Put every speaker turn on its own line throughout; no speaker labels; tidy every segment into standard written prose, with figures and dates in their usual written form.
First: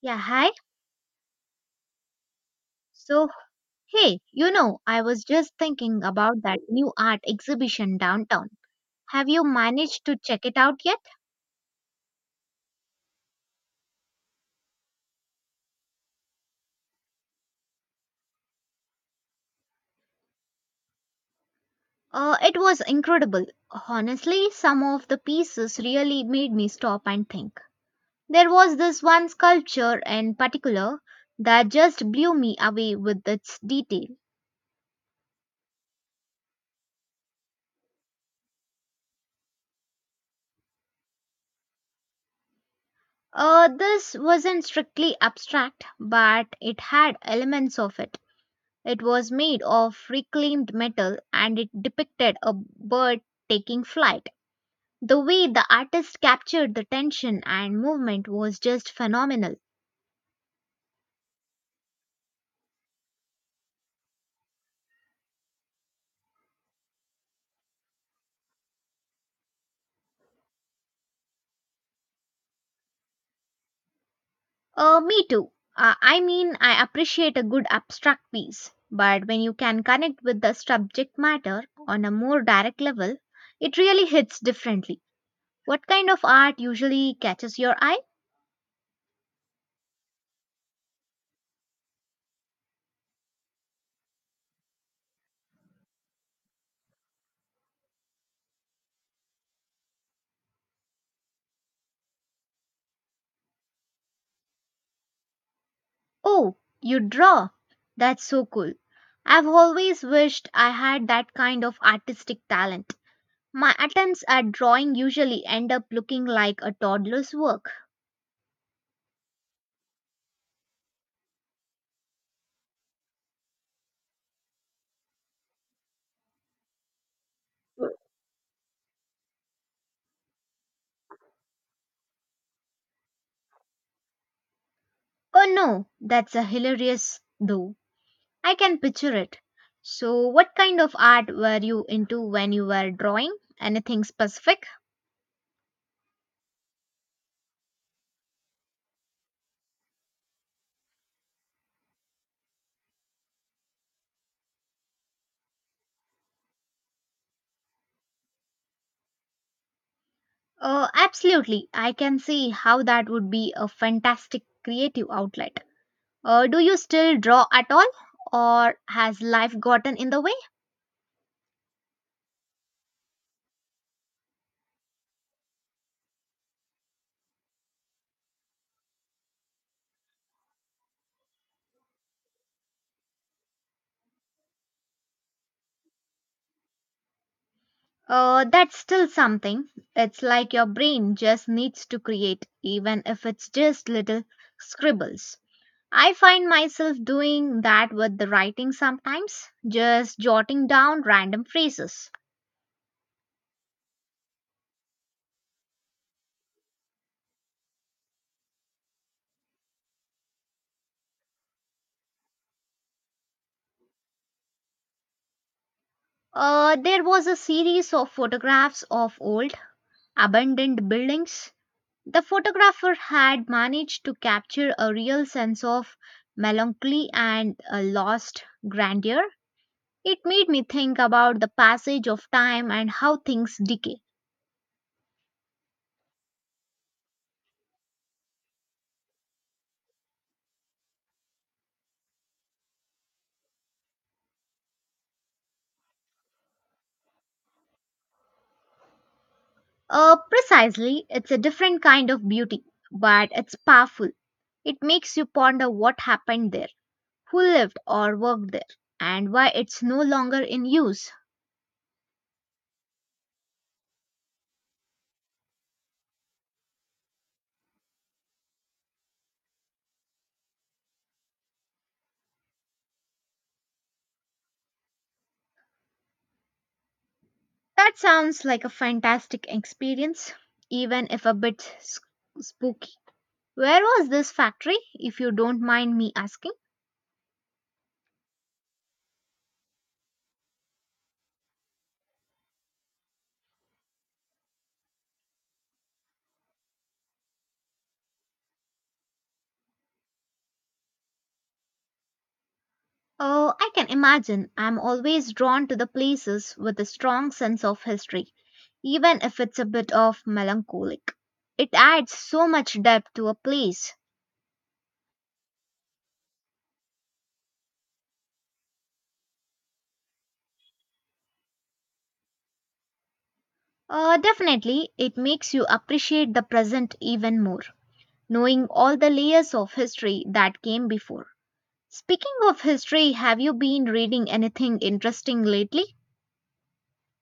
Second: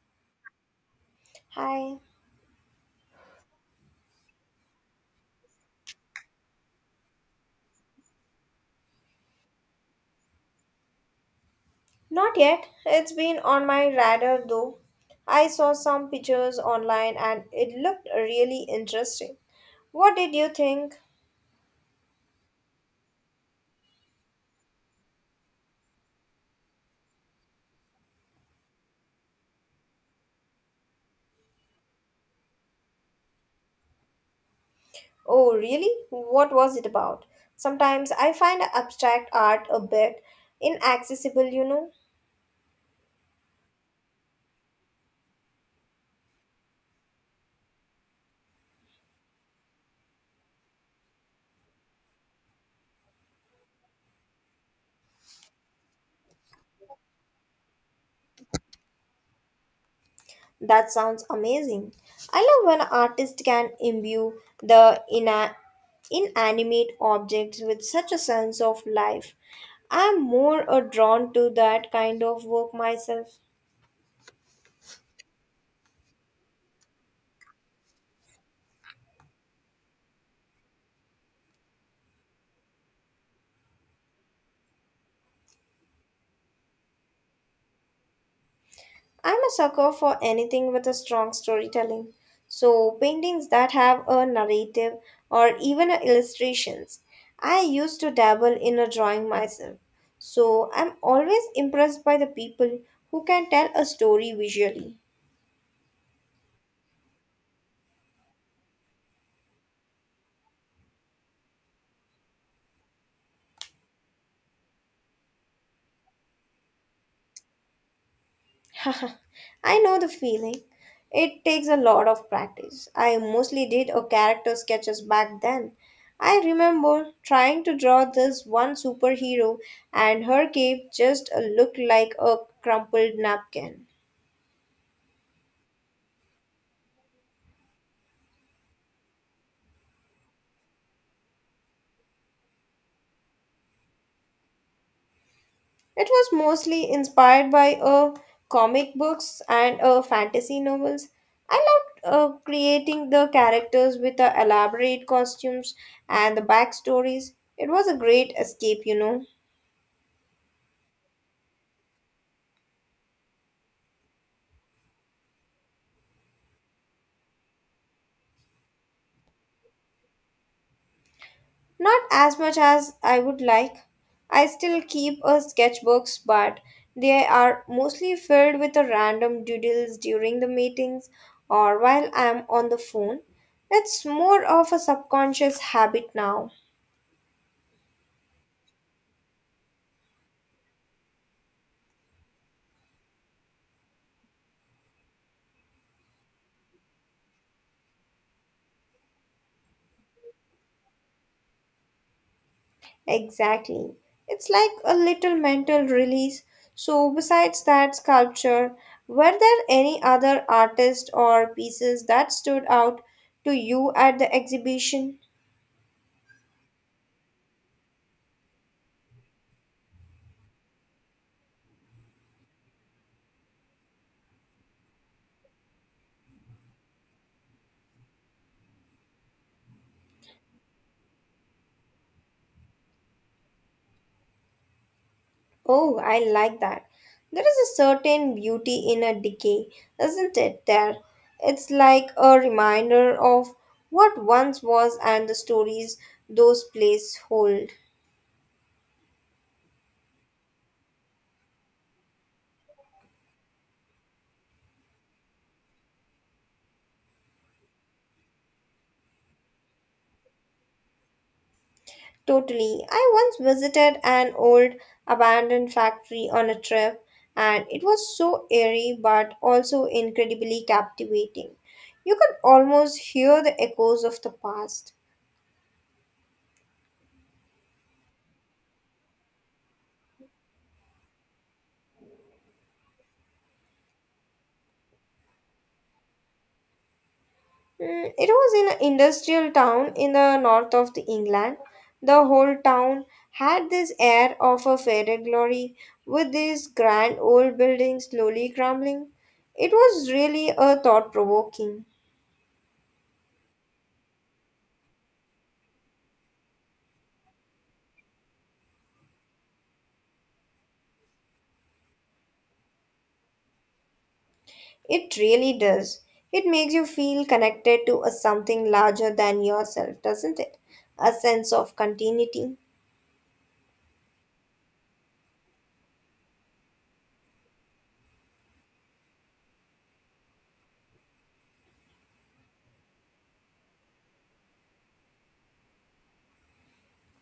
Yeah, hi.
Hi.
So, hey, you know, I was just thinking about that new art exhibition downtown. Have you managed to check it out yet?
Not yet. It's been on my radar though. I saw some pictures online and it looked really interesting. What did you think?
It was incredible. Honestly, some of the pieces really made me stop and think. There was this one sculpture in particular that just blew me away with its detail.
Oh, really? What was it about? Sometimes I find abstract art a bit inaccessible, you know.
This wasn't strictly abstract, but it had elements of it. It was made of reclaimed metal and it depicted a bird taking flight. The way the artist captured the tension and movement was just phenomenal.
That sounds amazing. I love when artists can imbue the inanimate objects with such a sense of life. I'm more drawn to that kind of work myself.
Me too. I mean, I appreciate a good abstract piece, but when you can connect with the subject matter on a more direct level, it really hits differently. What kind of art usually catches your eye?
I'm a sucker for anything with a strong storytelling. So, paintings that have a narrative or even a illustrations. I used to dabble in a drawing myself. So, I'm always impressed by the people who can tell a story visually.
Oh, you draw? That's so cool. I've always wished I had that kind of artistic talent. My attempts at drawing usually end up looking like a toddler's work.
I know the feeling. It takes a lot of practice. I mostly did a character sketches back then. I remember trying to draw this one superhero and her cape just looked like a crumpled napkin.
Oh no, that's a hilarious though. I can picture it. So, what kind of art were you into when you were drawing? Anything specific?
It was mostly inspired by comic books and fantasy novels. I loved creating the characters with the elaborate costumes and the backstories. It was a great escape, you know.
Oh, absolutely. I can see how that would be a fantastic creative outlet. Do you still draw at all? Or has life gotten in the way?
Not as much as I would like. I still keep a sketchbooks, but they are mostly filled with the random doodles during the meetings or while I am on the phone. It's more of a subconscious habit now.
That's still something. It's like your brain just needs to create, even if it's just little scribbles. I find myself doing that with the writing sometimes, just jotting down random phrases.
Exactly. It's like a little mental release. So, besides that sculpture, were there any other artists or pieces that stood out to you at the exhibition?
There was a series of photographs of old, abandoned buildings. The photographer had managed to capture a real sense of melancholy and a lost grandeur. It made me think about the passage of time and how things decay.
Oh, I like that. There is a certain beauty in a decay, isn't it? There. It's like a reminder of what once was and the stories those places hold.
Precisely, it's a different kind of beauty, but it's powerful. It makes you ponder what happened there, who lived or worked there, and why it's no longer in use.
Totally. I once visited an old abandoned factory on a trip, and it was so eerie but also incredibly captivating. You could almost hear the echoes of the past.
That sounds like a fantastic experience, even if a spooky. Where was this factory, if you don't mind me asking?
It was in an industrial town in the north of the England. The whole town had this air of a fairy glory, with these grand old buildings slowly crumbling. It was really a thought provoking.
Oh, I can imagine. I'm always drawn to the places with a strong sense of history, even if it's a bit of melancholic. It adds so much depth to a place.
It really does. It makes you feel connected to a something larger than yourself, doesn't it? A sense of continuity.
Definitely, it makes you appreciate the present even more, knowing all the layers of history that came before. Speaking of history, have you been reading anything interesting lately?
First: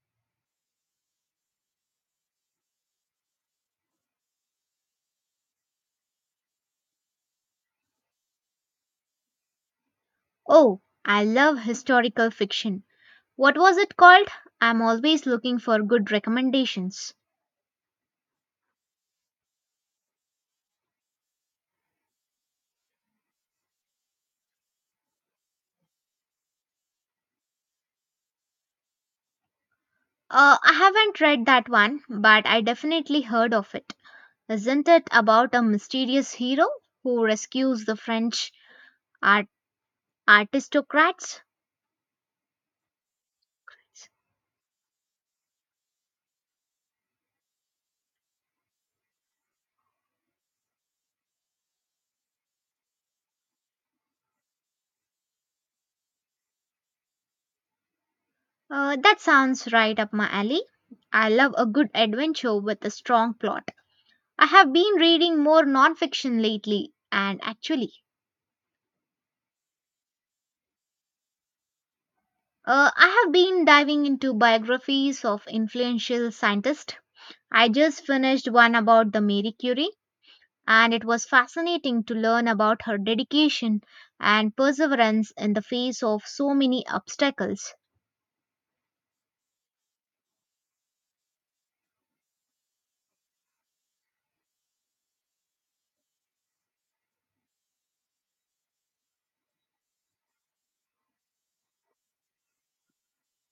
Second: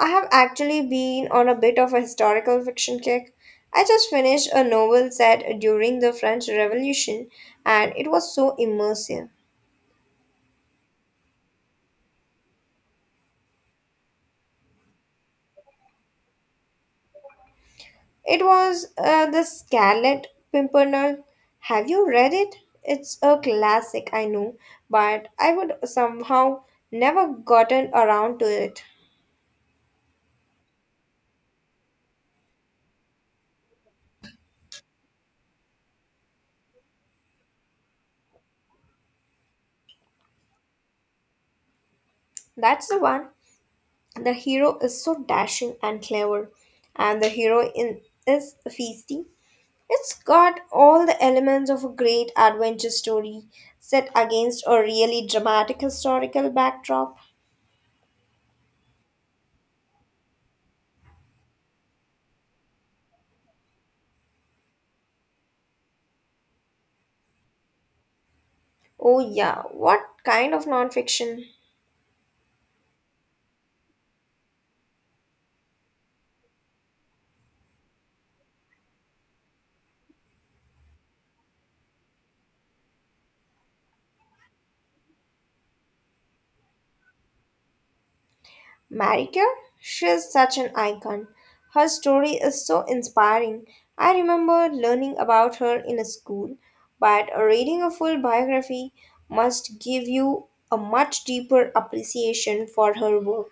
I have actually been on a bit of a historical fiction kick. I just finished a novel set during the French Revolution and it was so immersive.
Oh, I love historical fiction. What was it called? I'm always looking for good recommendations.
It was The Scarlet Pimpernel. Have you read it? It's a classic, I know, but I would somehow never gotten around to it.
I haven't read that one, but I definitely heard of it. Isn't it about a mysterious hero who rescues the French art- aristocrats?
That's the one. The hero is so dashing and clever, and the heroine is feisty. It's got all the elements of a great adventure story set against a really dramatic historical backdrop.
That sounds right up my alley. I love a good adventure with a strong plot. I have been reading more nonfiction lately, and actually,
Oh, yeah, what kind of nonfiction?
I have been diving into biographies of influential scientists. I just finished one about the Marie Curie, and it was fascinating to learn about her dedication and perseverance in the face of so many obstacles.
Marie Curie? She is such an icon. Her story is so inspiring. I remember learning about her in a school, but reading a full biography must give you a much deeper appreciation for her work.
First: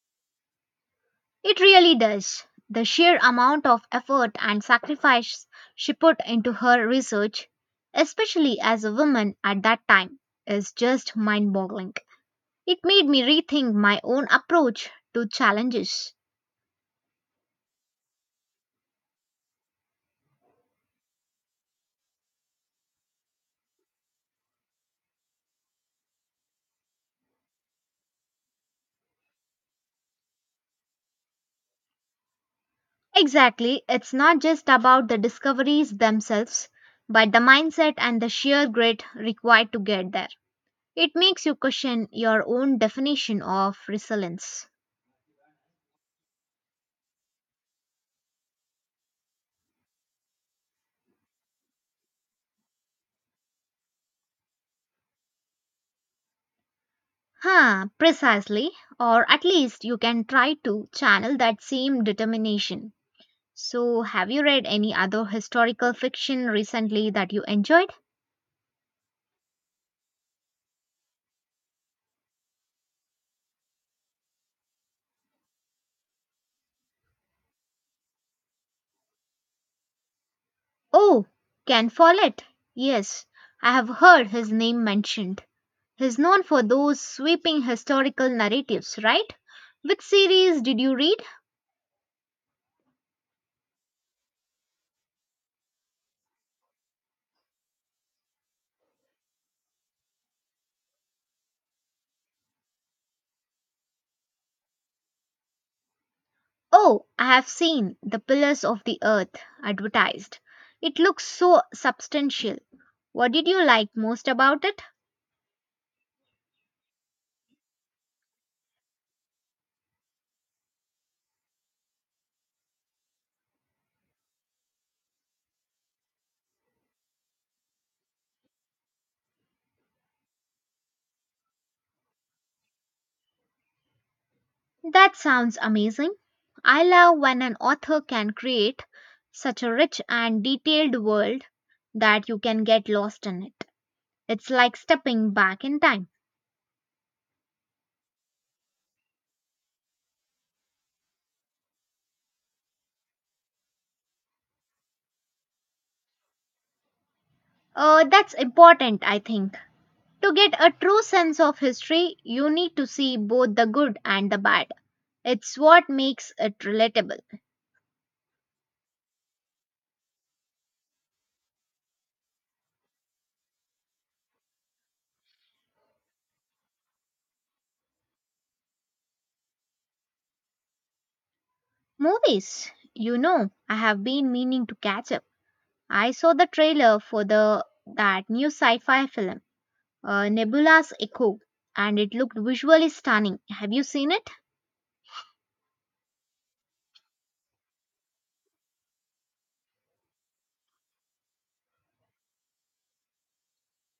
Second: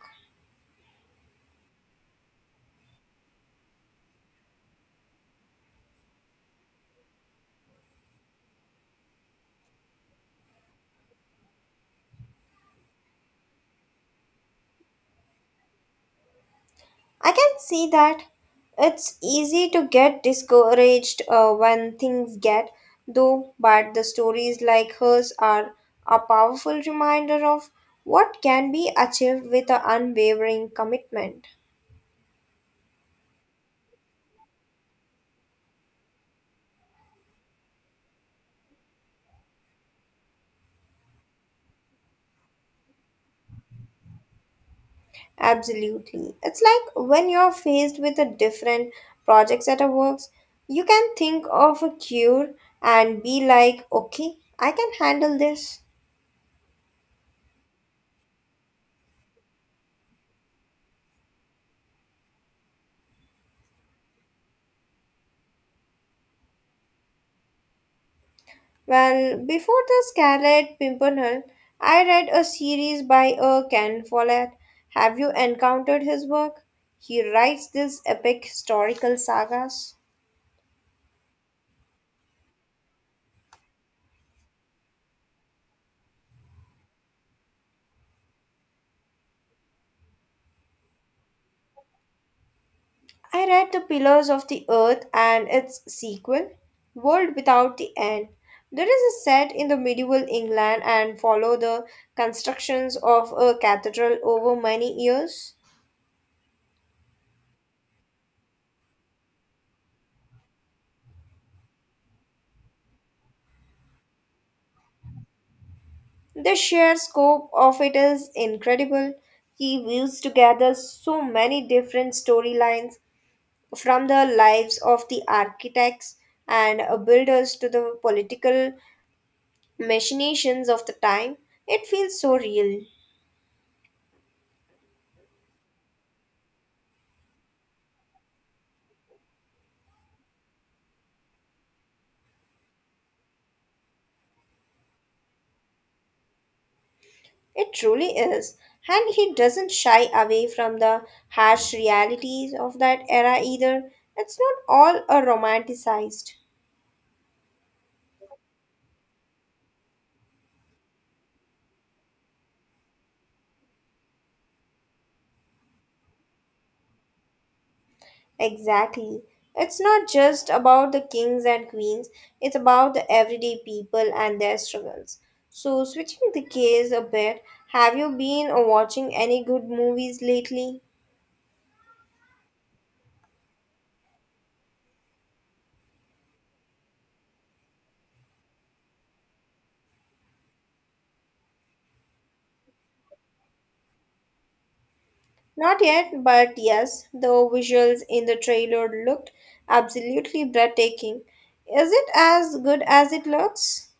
It really does. The sheer amount of effort and sacrifice she put into her research, especially as a woman at that time, is just mind boggling. It made me rethink my own approach to challenges.
I can see that. It's easy to get discouraged when things get though, but the stories like hers are a powerful reminder of what can be achieved with an unwavering commitment.
Exactly. It's not just about the discoveries themselves, but the mindset and the sheer grit required to get there. It makes you question your own definition of resilience.
Absolutely. It's like when you're faced with a different projects at a works, you can think of a cure and be like, okay, I can handle this.
Huh, precisely. Or at least you can try to channel that same determination. So, have you read any other historical fiction recently that you enjoyed?
Well, before the Scarlet Pimpernel, I read a series by Ken Follett. Have you encountered his work? He writes these epic historical sagas.
Oh, Ken Follett. Yes, I have heard his name mentioned. He's known for those sweeping historical narratives, right? Which series did you read?
I read The Pillars of the Earth and its sequel, World Without the End. There is a set in the medieval England and follow the constructions of a cathedral over many years.
Oh, I have seen The Pillars of the Earth advertised. It looks so substantial. What did you like most about it?
The sheer scope of it is incredible. He weaves together so many different storylines from the lives of the architects and builders to the political machinations of the time. It feels so real.
That sounds amazing. I love when an author can create such a rich and detailed world that you can get lost in it. It's like stepping back in time.
It truly is. And he doesn't shy away from the harsh realities of that era either. It's not all a romanticized.
That's important, I think. To get a true sense of history, you need to see both the good and the bad. It's what makes it relatable.
Exactly. It's not just about the kings and queens, it's about the everyday people and their struggles. So, switching the case a bit, have you been watching any good movies lately?
Movies, you know, I have been meaning to catch up. I saw the trailer for the that new sci-fi film, Nebula's Echo, and it looked visually stunning. Have you seen it?
Not yet, but yes, the visuals in the trailer looked absolutely breathtaking. Is it as good as it looks?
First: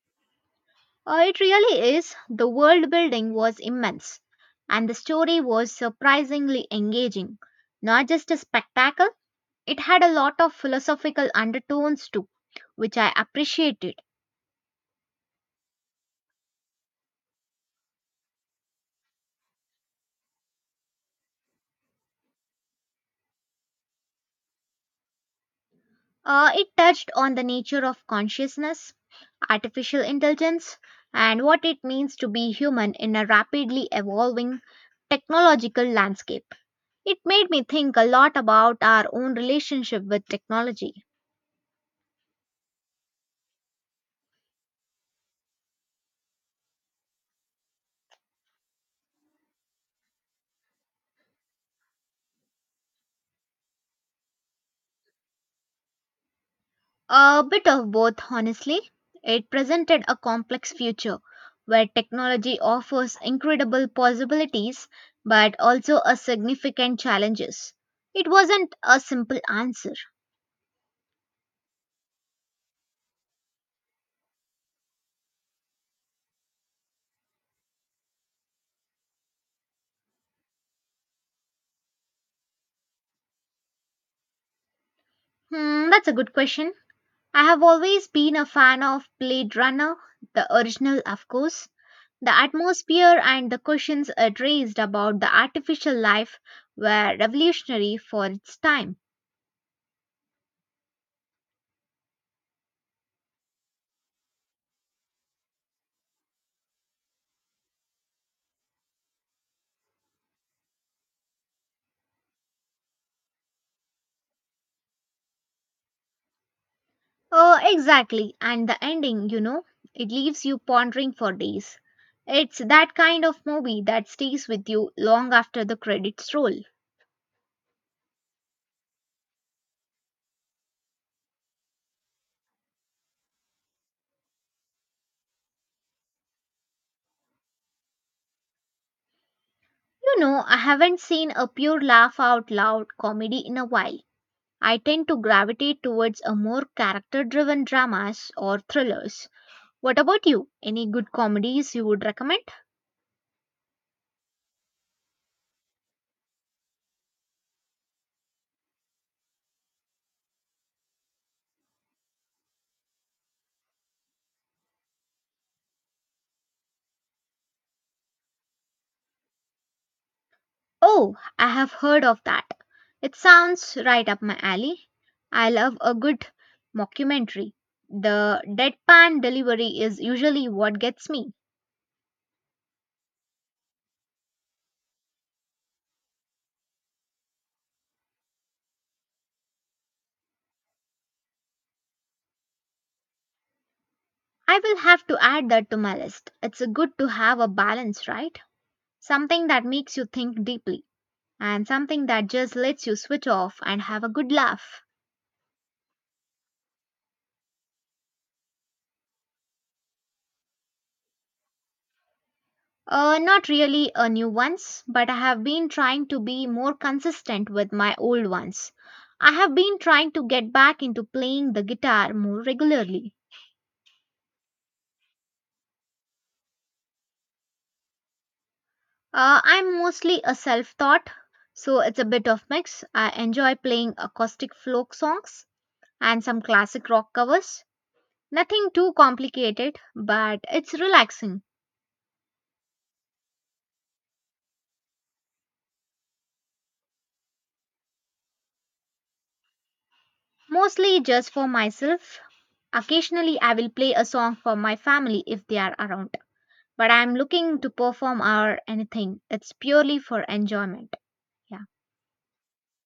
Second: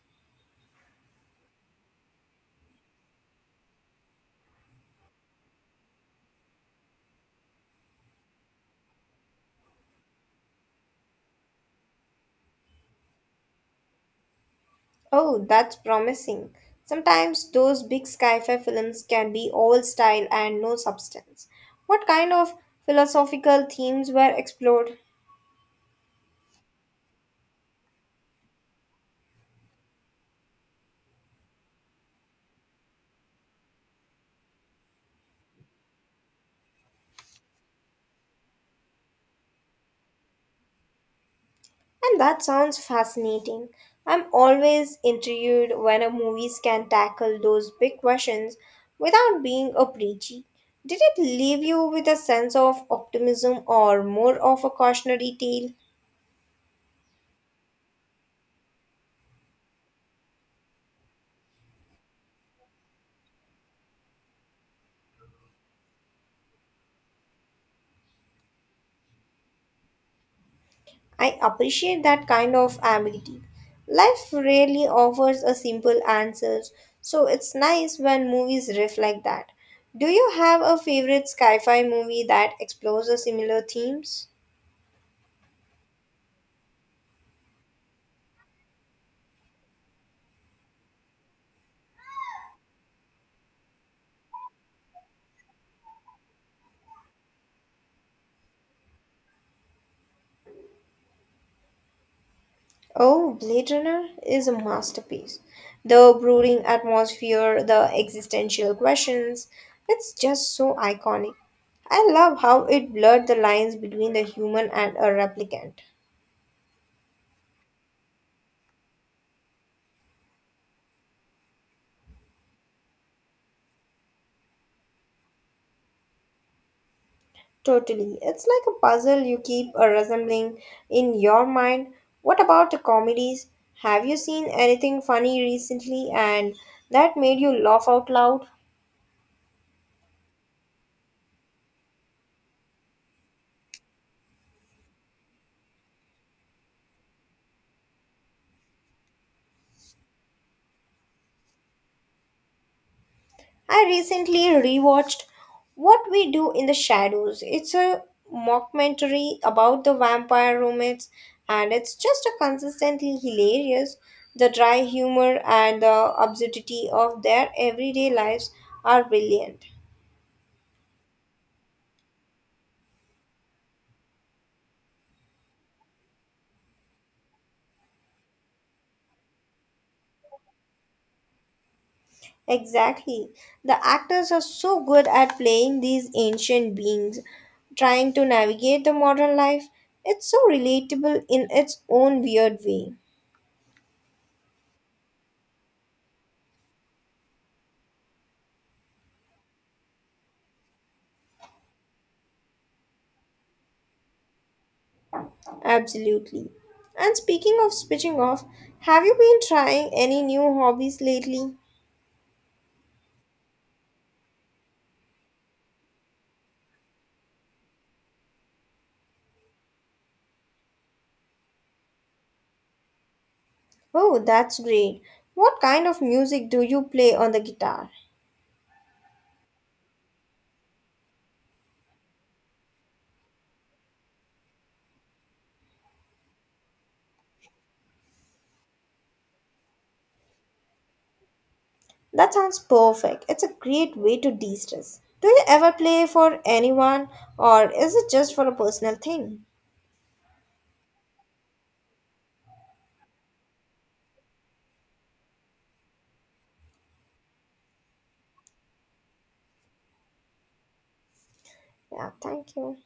It really is. The world building was immense, and the story was surprisingly engaging. Not just a spectacle, it had a lot of philosophical undertones too, which I appreciated.
Oh, that's promising. Sometimes those big sci-fi films can be all style and no substance. What kind of philosophical themes were explored?
It touched on the nature of consciousness, artificial intelligence, and what it means to be human in a rapidly evolving technological landscape. It made me think a lot about our own relationship with technology.
And that sounds fascinating. I'm always intrigued when a movies can tackle those big questions without being a preachy. Did it leave you with a sense of optimism or more of a cautionary tale?
A bit of both, honestly. It presented a complex future where technology offers incredible possibilities but also a significant challenges. It wasn't a simple answer.
I appreciate that kind of ambiguity. Life rarely offers a simple answer, so it's nice when movies reflect that. Do you have a favorite sci-fi movie that explores a similar themes?
Hmm, that's a good question. I have always been a fan of Blade Runner, the original, of course. The atmosphere and the questions it raised about the artificial life were revolutionary for its time.
Oh, Blade Runner is a masterpiece. The brooding atmosphere, the existential questions, it's just so iconic. I love how it blurred the lines between the human and a replicant.
Oh, exactly. And the ending, you know, it leaves you pondering for days. It's that kind of movie that stays with you long after the credits roll. You
Totally. It's like a puzzle you keep resembling in your mind. What about the comedies? Have you seen anything funny recently and that made you laugh out loud?
know, I haven't seen a pure laugh out loud comedy in a while. I tend to gravitate towards a more character driven dramas or thrillers. What about you? Any good comedies you would recommend?
I recently rewatched What We Do in the Shadows. It's a mockumentary about the vampire roommates and it's just a consistently hilarious. The dry humor and the absurdity of their everyday lives are brilliant.
Oh, I have heard of that. It sounds right up my alley. I love a good mockumentary. The deadpan delivery is usually what gets me.
Exactly. The actors are so good at playing these ancient beings, trying to navigate the modern life. It's so relatable in its own weird way.
I will have to add that to my list. It's good to have a balance, right? Something that makes you think deeply and something that just lets you switch off and have a good laugh.
Absolutely. And speaking of switching off, have you been trying any new hobbies lately?
Not really a new ones, but I have been trying to be more consistent with my old ones. I have been trying to get back into playing the guitar more regularly.
Oh, that's great. What kind of music do you play on the guitar?
I'm mostly a self taught, so it's a bit of mix. I enjoy playing acoustic folk songs and some classic rock covers. Nothing too complicated, but it's relaxing.
That sounds perfect. It's a great way to de stress. Do you ever play for anyone, or is it just for a personal thing?
Mostly just for myself. Occasionally, I will play a song for my family if they are around. But I'm looking to perform or anything. It's purely for enjoyment. Yeah.
Yeah, thank you.